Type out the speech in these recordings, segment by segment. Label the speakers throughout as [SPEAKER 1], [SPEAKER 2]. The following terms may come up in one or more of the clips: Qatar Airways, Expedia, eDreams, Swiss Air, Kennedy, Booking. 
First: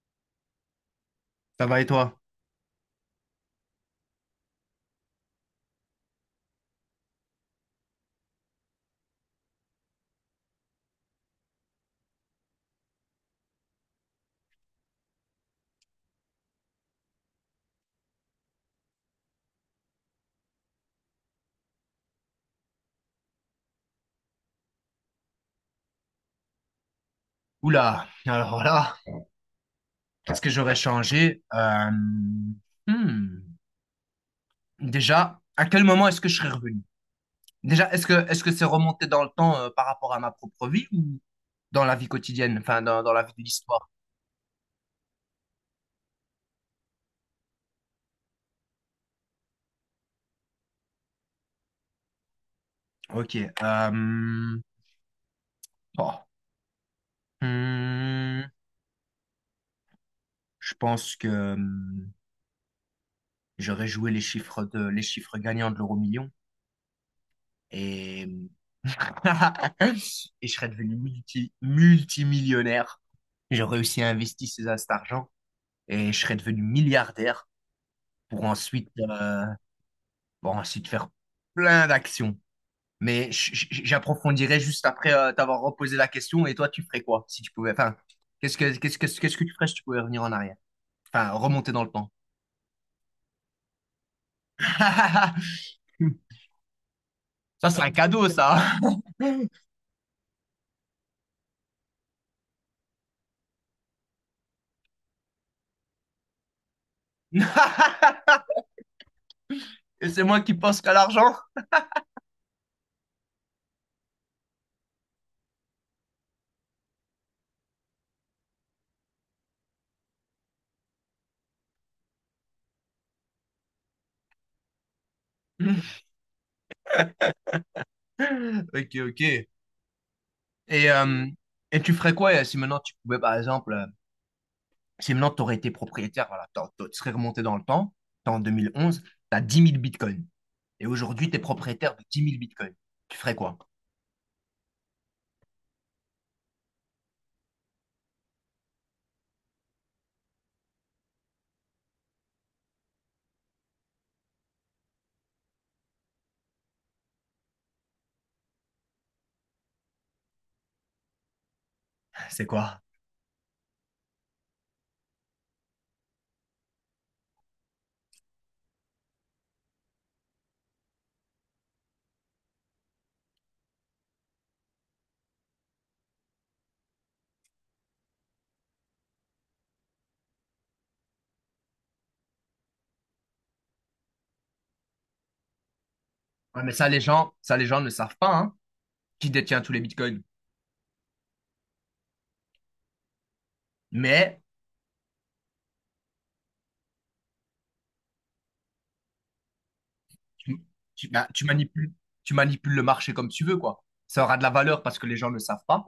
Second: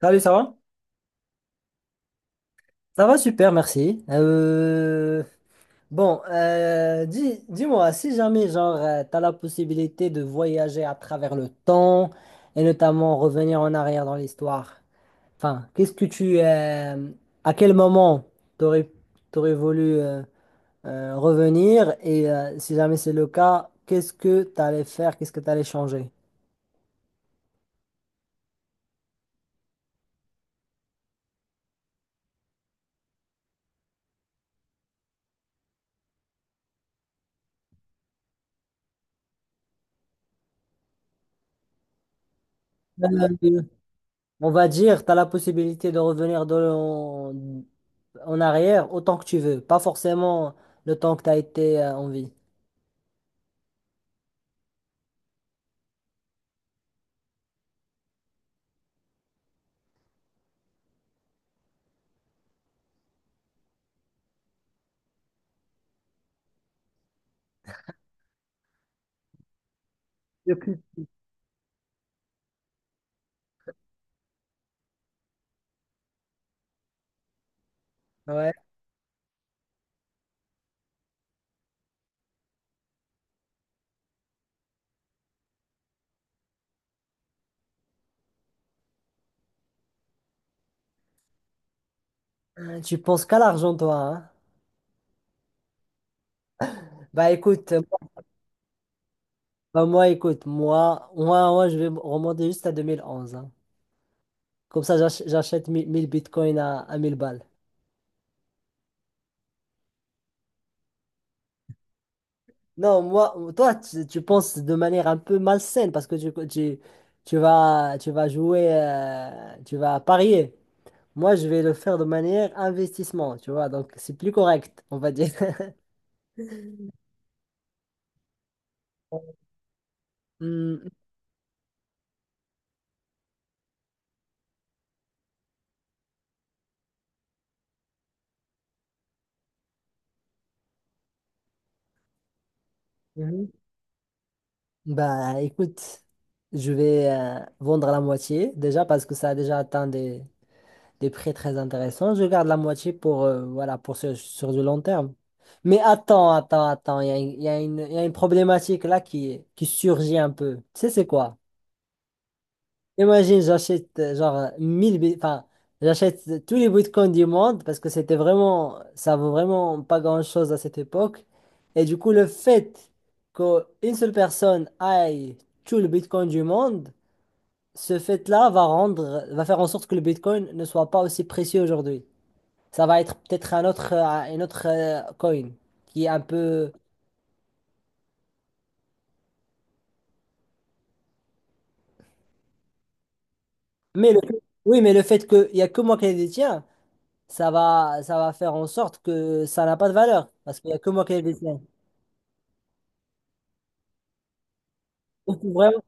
[SPEAKER 1] Salut, ça va?
[SPEAKER 2] Ça va et toi?
[SPEAKER 1] Ça va super, merci. Bon, dis-moi, si jamais, genre, tu as la possibilité de voyager à travers le temps et notamment revenir en arrière dans l'histoire, enfin, à quel moment t'aurais, t'aurais voulu revenir et si jamais c'est le cas, qu'est-ce que tu allais faire, qu'est-ce que tu allais changer?
[SPEAKER 2] Oula, alors là, qu'est-ce que j'aurais changé? Hmm. Déjà, à quel moment est-ce que je serais revenu? Déjà, est-ce que c'est remonté dans le temps par rapport à ma propre vie ou dans la vie quotidienne, enfin dans la vie de
[SPEAKER 1] Euh,
[SPEAKER 2] l'histoire?
[SPEAKER 1] On va dire, tu as la possibilité de revenir en arrière autant que tu veux, pas forcément le temps que tu as été en vie.
[SPEAKER 2] Ok. Oh, hmm, Je pense que j'aurais joué les chiffres de les chiffres gagnants de l'euro million et et je serais
[SPEAKER 1] Depuis.
[SPEAKER 2] devenu multimillionnaire. J'ai réussi à investir cet argent et je serais devenu milliardaire pour
[SPEAKER 1] Ouais,
[SPEAKER 2] ensuite faire plein d'actions. Mais j'approfondirai juste après t'avoir reposé la question. Et toi, tu ferais quoi si tu pouvais? Enfin, qu'est-ce que tu ferais si tu pouvais revenir en arrière? Enfin, remonter dans le temps.
[SPEAKER 1] tu penses qu'à l'argent, toi, hein? Bah
[SPEAKER 2] Ça,
[SPEAKER 1] écoute,
[SPEAKER 2] c'est un cadeau, ça.
[SPEAKER 1] bah, moi, écoute, je vais me remonter juste à 2011, hein. Comme ça, j'achète mille bitcoins à 1000 balles.
[SPEAKER 2] Et c'est moi qui pense qu'à l'argent?
[SPEAKER 1] Non, moi, toi, tu penses de manière un peu malsaine parce que tu vas jouer, tu vas parier. Moi, je vais le faire de manière investissement, tu vois. Donc, c'est plus correct, on va dire.
[SPEAKER 2] Ok, ok.
[SPEAKER 1] Hmm,
[SPEAKER 2] Et, euh, et tu ferais quoi si maintenant tu pouvais, par exemple, si maintenant tu aurais été propriétaire, voilà, tu serais remonté dans le temps, t'es en 2011, tu as 10 000 bitcoins. Et aujourd'hui, tu es propriétaire de 10 000 bitcoins. Tu ferais
[SPEAKER 1] mhm.
[SPEAKER 2] quoi?
[SPEAKER 1] Bah, écoute, je vais vendre la moitié déjà parce que ça a déjà atteint des prix très intéressants. Je garde la moitié, voilà, sur du long terme. Mais attends, il y a une problématique là qui surgit un peu. Tu sais, c'est quoi?
[SPEAKER 2] C'est quoi?
[SPEAKER 1] Imagine, j'achète j'achète tous les bitcoins du monde parce que c'était vraiment, ça vaut vraiment pas grand-chose à cette époque. Et du coup, le fait qu'une seule personne aille tout le bitcoin du monde, ce fait-là va rendre, va faire en sorte que le bitcoin ne soit pas aussi précieux aujourd'hui. Ça va être peut-être un autre coin qui est un
[SPEAKER 2] Ouais,
[SPEAKER 1] peu.
[SPEAKER 2] mais ça, les gens ne savent pas, hein, qui détient tous les bitcoins.
[SPEAKER 1] Mais le...
[SPEAKER 2] Mais
[SPEAKER 1] Oui, mais le fait qu'il y a que moi qui les détiens. Ça va faire en sorte que ça n'a pas de valeur, parce
[SPEAKER 2] tu,
[SPEAKER 1] qu'il n'y a que moi
[SPEAKER 2] tu-
[SPEAKER 1] qui ai
[SPEAKER 2] bah, tu
[SPEAKER 1] dessiné.
[SPEAKER 2] manipules, tu manipules le marché comme tu veux, quoi. Ça aura de la valeur parce que les gens
[SPEAKER 1] Il
[SPEAKER 2] ne le
[SPEAKER 1] faut
[SPEAKER 2] savent
[SPEAKER 1] vraiment,
[SPEAKER 2] pas.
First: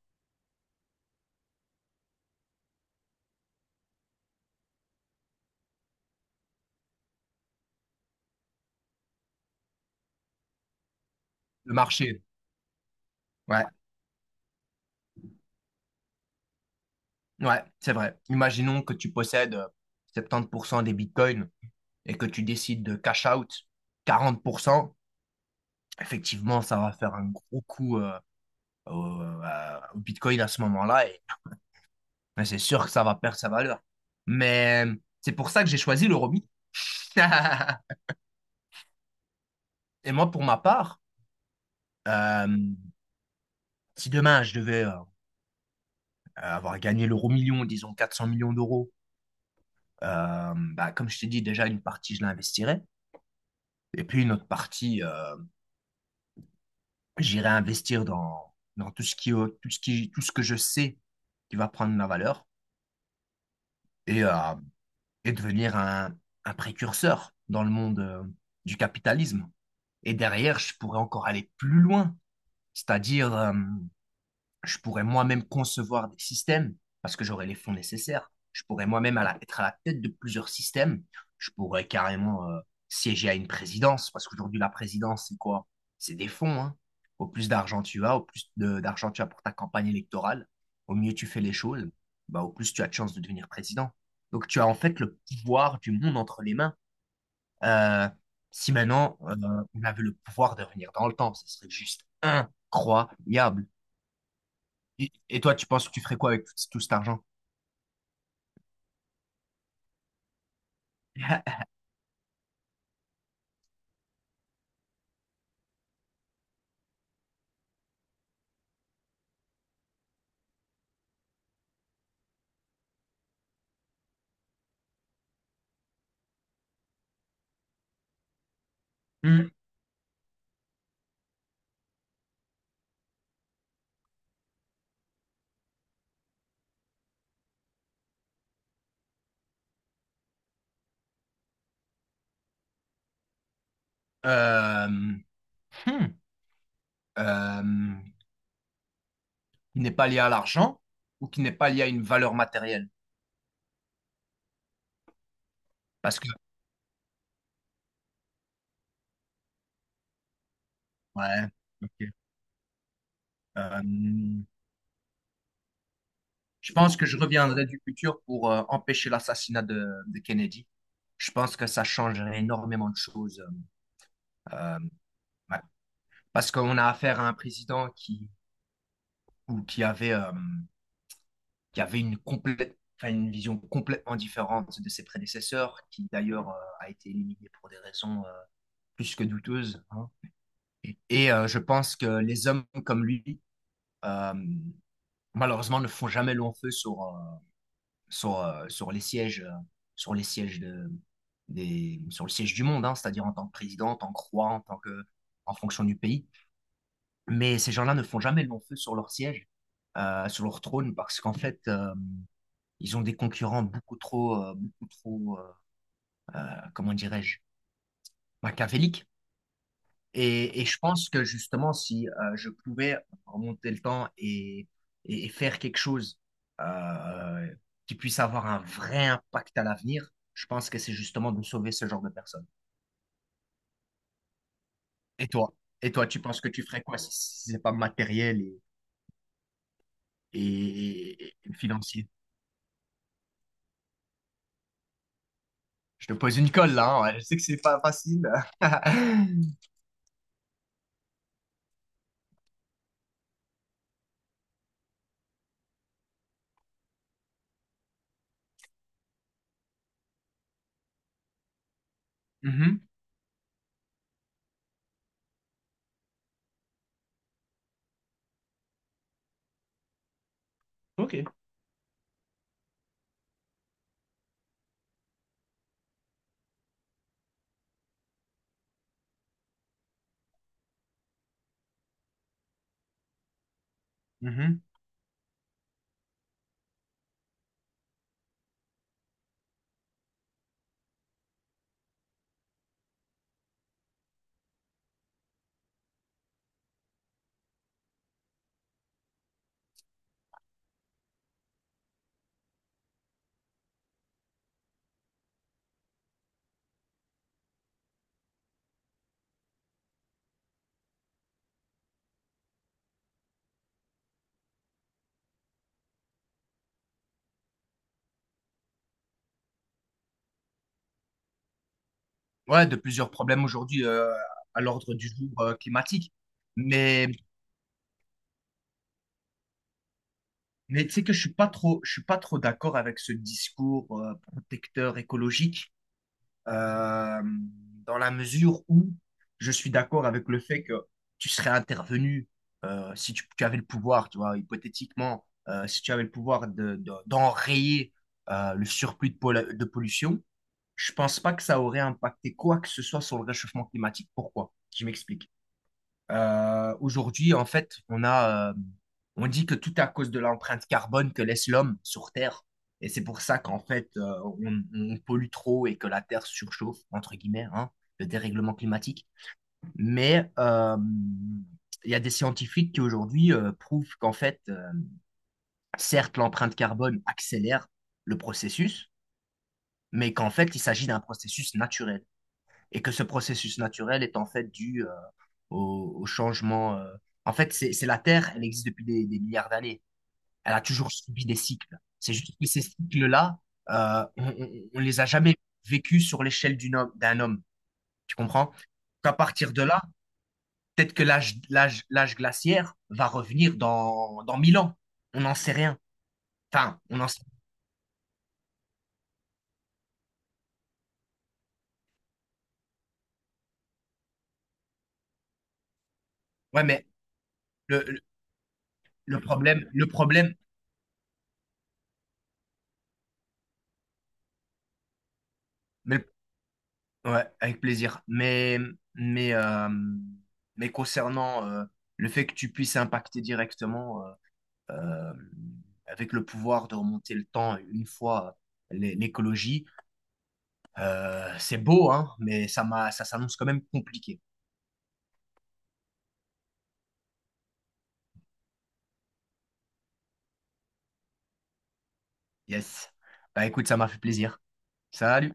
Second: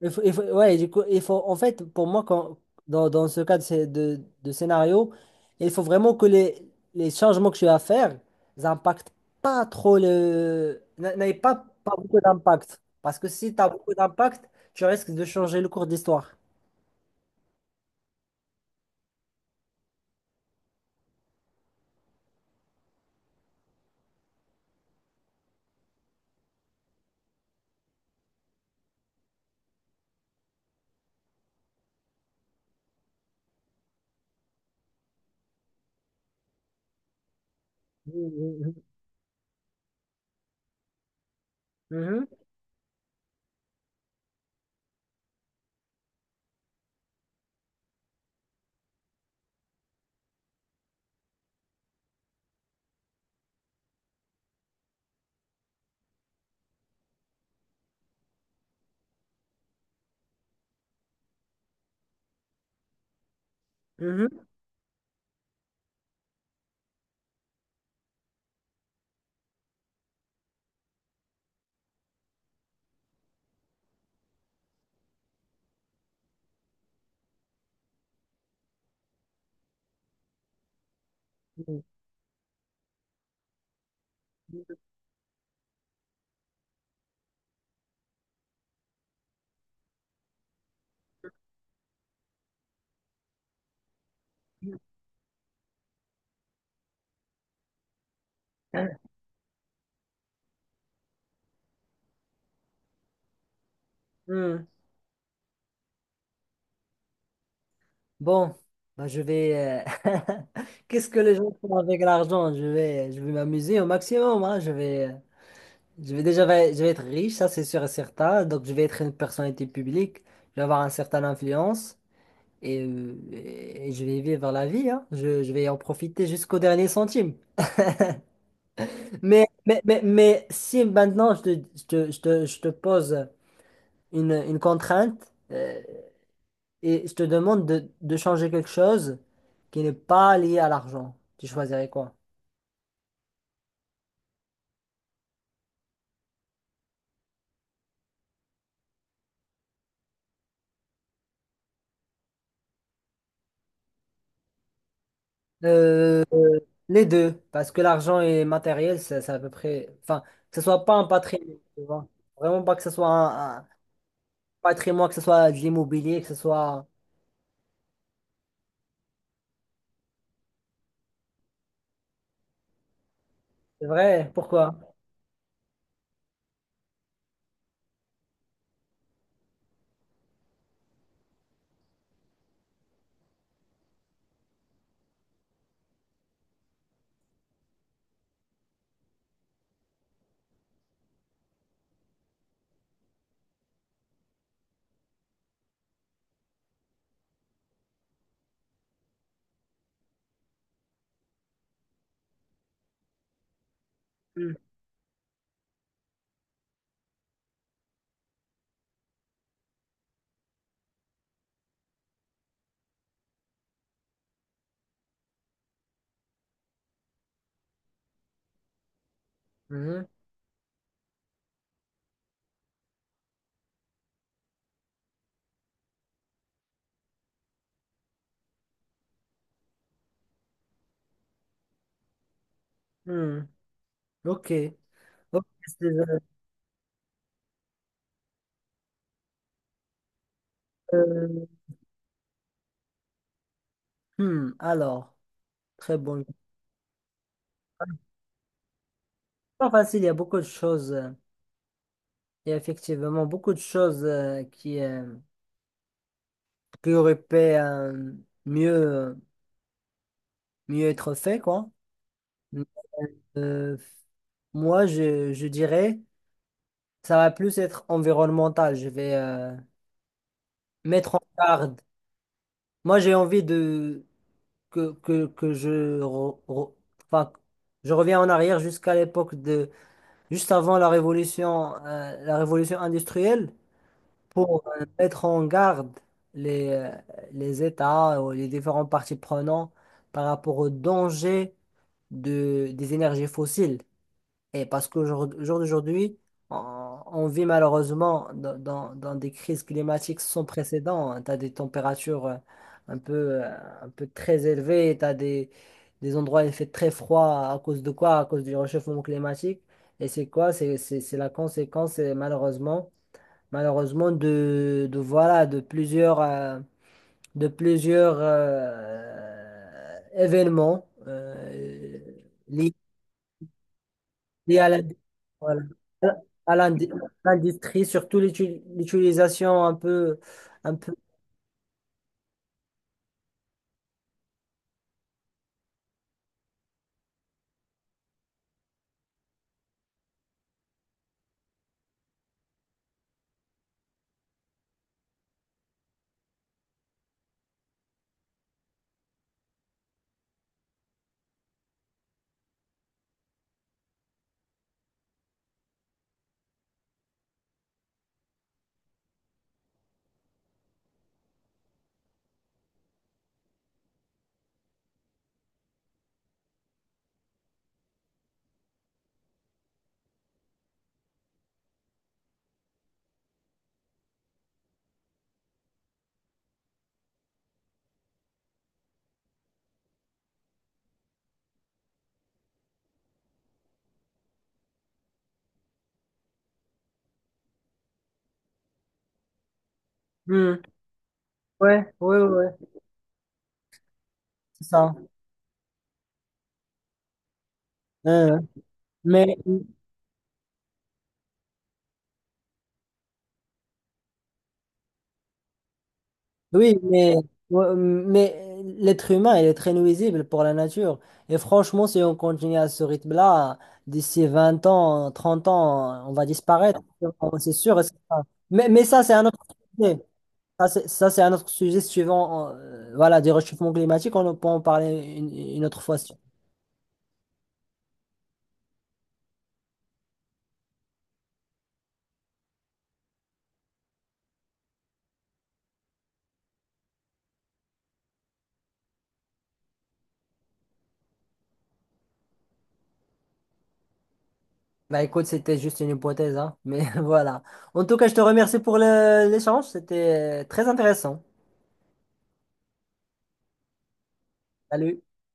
[SPEAKER 1] il faut- Ouais, du coup, il faut, en fait, pour moi, dans ce cas de scénario, il faut vraiment que les changements que tu vas faire n'impactent pas trop le... n'a- n'aient
[SPEAKER 2] Le
[SPEAKER 1] pas beaucoup
[SPEAKER 2] marché,
[SPEAKER 1] d'impact. Parce que si tu
[SPEAKER 2] ouais,
[SPEAKER 1] as beaucoup d'impact, tu risques de changer le cours d'histoire.
[SPEAKER 2] ouais, c'est vrai. Imaginons que tu possèdes 70% des bitcoins et que tu décides de cash out 40%. Effectivement, ça va faire un gros coup au Bitcoin à ce moment-là et ben, c'est sûr que ça va perdre sa valeur. Mais c'est pour ça que j'ai choisi l'Euromi.
[SPEAKER 1] Mhm,
[SPEAKER 2] Et moi, pour ma part,
[SPEAKER 1] mhm,
[SPEAKER 2] euh, si demain je devais avoir gagné l'euro million, disons 400 millions d'euros, bah, comme je t'ai dit, déjà une partie, je l'investirais. Et puis une autre partie, j'irai investir dans tout ce qui, tout ce qui, tout ce que je sais qui va prendre la valeur. Et euh,
[SPEAKER 1] mhm,
[SPEAKER 2] et devenir un précurseur dans le monde du capitalisme. Et derrière, je pourrais encore aller plus loin, c'est-à-dire je pourrais moi-même concevoir des systèmes parce que j'aurais les fonds nécessaires. Je pourrais moi-même être à la tête de plusieurs systèmes. Je
[SPEAKER 1] mhm,
[SPEAKER 2] pourrais carrément siéger à une présidence parce qu'aujourd'hui, la présidence, c'est quoi? C'est des fonds, hein. Au plus d'argent tu as, au plus d'argent tu as pour ta campagne électorale, au mieux tu fais les choses, bah, au plus tu as de chances de devenir président. Donc tu as en fait le pouvoir du monde entre les mains. Euh, Si maintenant on avait le pouvoir de revenir dans le temps, ce serait juste incroyable.
[SPEAKER 1] mhm.
[SPEAKER 2] Et toi, tu penses que tu ferais quoi avec tout, tout cet argent?
[SPEAKER 1] Bon, bah, je vais. Qu'est-ce que les gens font avec l'argent? Je vais m'amuser au maximum, hein. Je vais déjà, je vais être riche, ça c'est sûr et certain. Donc je vais être une personnalité publique. Je vais avoir une certaine influence et je vais vivre la vie, hein. Je vais en profiter jusqu'au dernier centime. Mais,
[SPEAKER 2] Hmm,
[SPEAKER 1] mais, mais, mais si maintenant je te pose une contrainte. Et je te demande de changer quelque chose qui n'est pas lié à l'argent. Tu choisirais quoi?
[SPEAKER 2] Euh, hmm, euh, qui n'est pas lié à l'argent ou qui n'est pas lié à une valeur matérielle? Parce
[SPEAKER 1] Euh,
[SPEAKER 2] que,
[SPEAKER 1] les deux, parce que l'argent et matériel, c'est à peu près. Enfin, que ce soit pas un
[SPEAKER 2] ouais,
[SPEAKER 1] patrimoine, tu vois.
[SPEAKER 2] ok.
[SPEAKER 1] Vraiment pas que ce soit un
[SPEAKER 2] Euh,
[SPEAKER 1] patrimoine, que ce soit de l'immobilier, que ce
[SPEAKER 2] je
[SPEAKER 1] soit.
[SPEAKER 2] pense que je reviendrai du futur pour empêcher l'assassinat de Kennedy. Je pense que ça changerait énormément de choses.
[SPEAKER 1] C'est vrai, pourquoi?
[SPEAKER 2] Euh, ouais. Parce qu'on a affaire à un président qui, ou qui avait une complète enfin, une vision complètement différente de ses prédécesseurs, qui d'ailleurs a été éliminé pour des raisons plus que douteuses, hein. Je pense que les hommes comme lui, euh, malheureusement, ne font jamais long feu sur les sièges, sur les sièges de, sur le siège du monde, hein, c'est-à-dire en tant que président, en tant que roi,
[SPEAKER 1] Hmm.
[SPEAKER 2] en tant que, en fonction du pays. Mais ces gens-là ne font jamais long feu sur leur siège, sur leur trône, parce qu'en fait, ils ont des concurrents beaucoup trop, comment dirais-je, machiavéliques.
[SPEAKER 1] Mhm.
[SPEAKER 2] Et je pense que justement, si je pouvais remonter le temps et faire quelque chose euh, qui puisse avoir un vrai impact à l'avenir, je pense que c'est justement de sauver ce genre de personnes.
[SPEAKER 1] Hmm. Ok.
[SPEAKER 2] Et
[SPEAKER 1] Ok,
[SPEAKER 2] toi? Et toi, tu penses que tu ferais quoi si c'est pas matériel
[SPEAKER 1] euh,
[SPEAKER 2] et financier?
[SPEAKER 1] hmm, Alors, très
[SPEAKER 2] Je te
[SPEAKER 1] bon.
[SPEAKER 2] pose une colle là, hein, ouais, je sais que c'est pas facile.
[SPEAKER 1] Pas facile, il y a beaucoup de choses. Il y a effectivement beaucoup de choses qui aurait pu mieux, mieux être fait, quoi.
[SPEAKER 2] Mhm.
[SPEAKER 1] Euh, Moi, je dirais, ça va plus être environnemental. Je vais mettre en
[SPEAKER 2] Ok.
[SPEAKER 1] garde. Moi, j'ai envie de que je, re- re- enfin, je reviens en arrière jusqu'à l'époque de, juste avant la révolution industrielle.
[SPEAKER 2] Mhm.
[SPEAKER 1] Pour mettre en garde les, euh, les États ou les différents parties prenantes par rapport au danger des énergies fossiles. Et parce qu'au jour d'aujourd'hui, on vit malheureusement dans des crises climatiques sans précédent. Tu as des températures un peu, euh, un peu très élevées, tu as des endroits où il fait très froid à cause de quoi? À cause du réchauffement climatique. Et c'est quoi? C'est la conséquence, et malheureusement de plusieurs événements
[SPEAKER 2] Ouais,
[SPEAKER 1] liés
[SPEAKER 2] de plusieurs problèmes aujourd'hui
[SPEAKER 1] liés
[SPEAKER 2] à
[SPEAKER 1] à
[SPEAKER 2] l'ordre du jour
[SPEAKER 1] voilà,
[SPEAKER 2] climatique.
[SPEAKER 1] à l'ind-
[SPEAKER 2] Mais,
[SPEAKER 1] l'industrie, surtout l'utilisation un
[SPEAKER 2] mais
[SPEAKER 1] peu.
[SPEAKER 2] tu sais que je suis pas trop, je suis pas trop d'accord avec ce discours protecteur écologique euh, dans la mesure où je suis d'accord avec le fait que tu serais intervenu si tu avais le pouvoir, tu vois, hypothétiquement, si tu avais le pouvoir d'enrayer le surplus de pollution, je pense pas que ça aurait impacté quoi que ce soit sur le réchauffement climatique. Pourquoi? Je m'explique. Aujourd'hui, en fait, on dit que tout à cause de l'empreinte carbone que laisse l'homme sur Terre. Et c'est pour ça qu'en fait, on pollue trop et que la Terre surchauffe, entre guillemets, hein, le dérèglement climatique. Mais il y a des scientifiques qui aujourd'hui prouvent qu'en fait, certes, l'empreinte carbone accélère le processus, mais qu'en fait, il s'agit d'un processus naturel et que ce processus naturel est en fait dû au changement. En fait, c'est la Terre, elle existe depuis des milliards d'années. Elle a
[SPEAKER 1] Hmm.
[SPEAKER 2] toujours subi des cycles.
[SPEAKER 1] Ouais,
[SPEAKER 2] C'est
[SPEAKER 1] ouais,
[SPEAKER 2] juste que ces
[SPEAKER 1] ouais,
[SPEAKER 2] cycles-là, euh, on, on-
[SPEAKER 1] c'est
[SPEAKER 2] on
[SPEAKER 1] ça.
[SPEAKER 2] les a jamais vécus sur l'échelle d'un homme. Tu
[SPEAKER 1] Hein,
[SPEAKER 2] comprends?
[SPEAKER 1] hein.
[SPEAKER 2] Qu'à
[SPEAKER 1] mais
[SPEAKER 2] partir de là, peut-être que l'âge glaciaire va revenir dans 1000 ans. On n'en sait rien.
[SPEAKER 1] Oui,
[SPEAKER 2] Enfin, on en
[SPEAKER 1] mais,
[SPEAKER 2] sait.
[SPEAKER 1] l'être humain, il est très nuisible pour la nature. Et franchement, si on continue à ce rythme-là, d'ici 20 ans, 30 ans, on va
[SPEAKER 2] Ouais,
[SPEAKER 1] disparaître.
[SPEAKER 2] mais
[SPEAKER 1] C'est sûr
[SPEAKER 2] le,
[SPEAKER 1] et
[SPEAKER 2] le
[SPEAKER 1] certain. Mais ça, c'est
[SPEAKER 2] le
[SPEAKER 1] un autre
[SPEAKER 2] problème, le
[SPEAKER 1] sujet.
[SPEAKER 2] problème,
[SPEAKER 1] C'est un autre sujet suivant, voilà, du réchauffement climatique. On peut en parler une autre fois.
[SPEAKER 2] mais ouais, avec plaisir. Mais, euh, mais concernant le fait que tu puisses impacter directement euh, avec le pouvoir de remonter le temps une fois l'écologie, c'est beau, hein, mais ça m'a, ça s'annonce quand même compliqué.
[SPEAKER 1] Bah écoute, c'était juste une hypothèse, hein. Mais voilà. En tout cas, je te remercie pour l'échange. C'était très intéressant.
[SPEAKER 2] Yes. Bah écoute, ça m'a fait plaisir.
[SPEAKER 1] Salut.
[SPEAKER 2] Salut.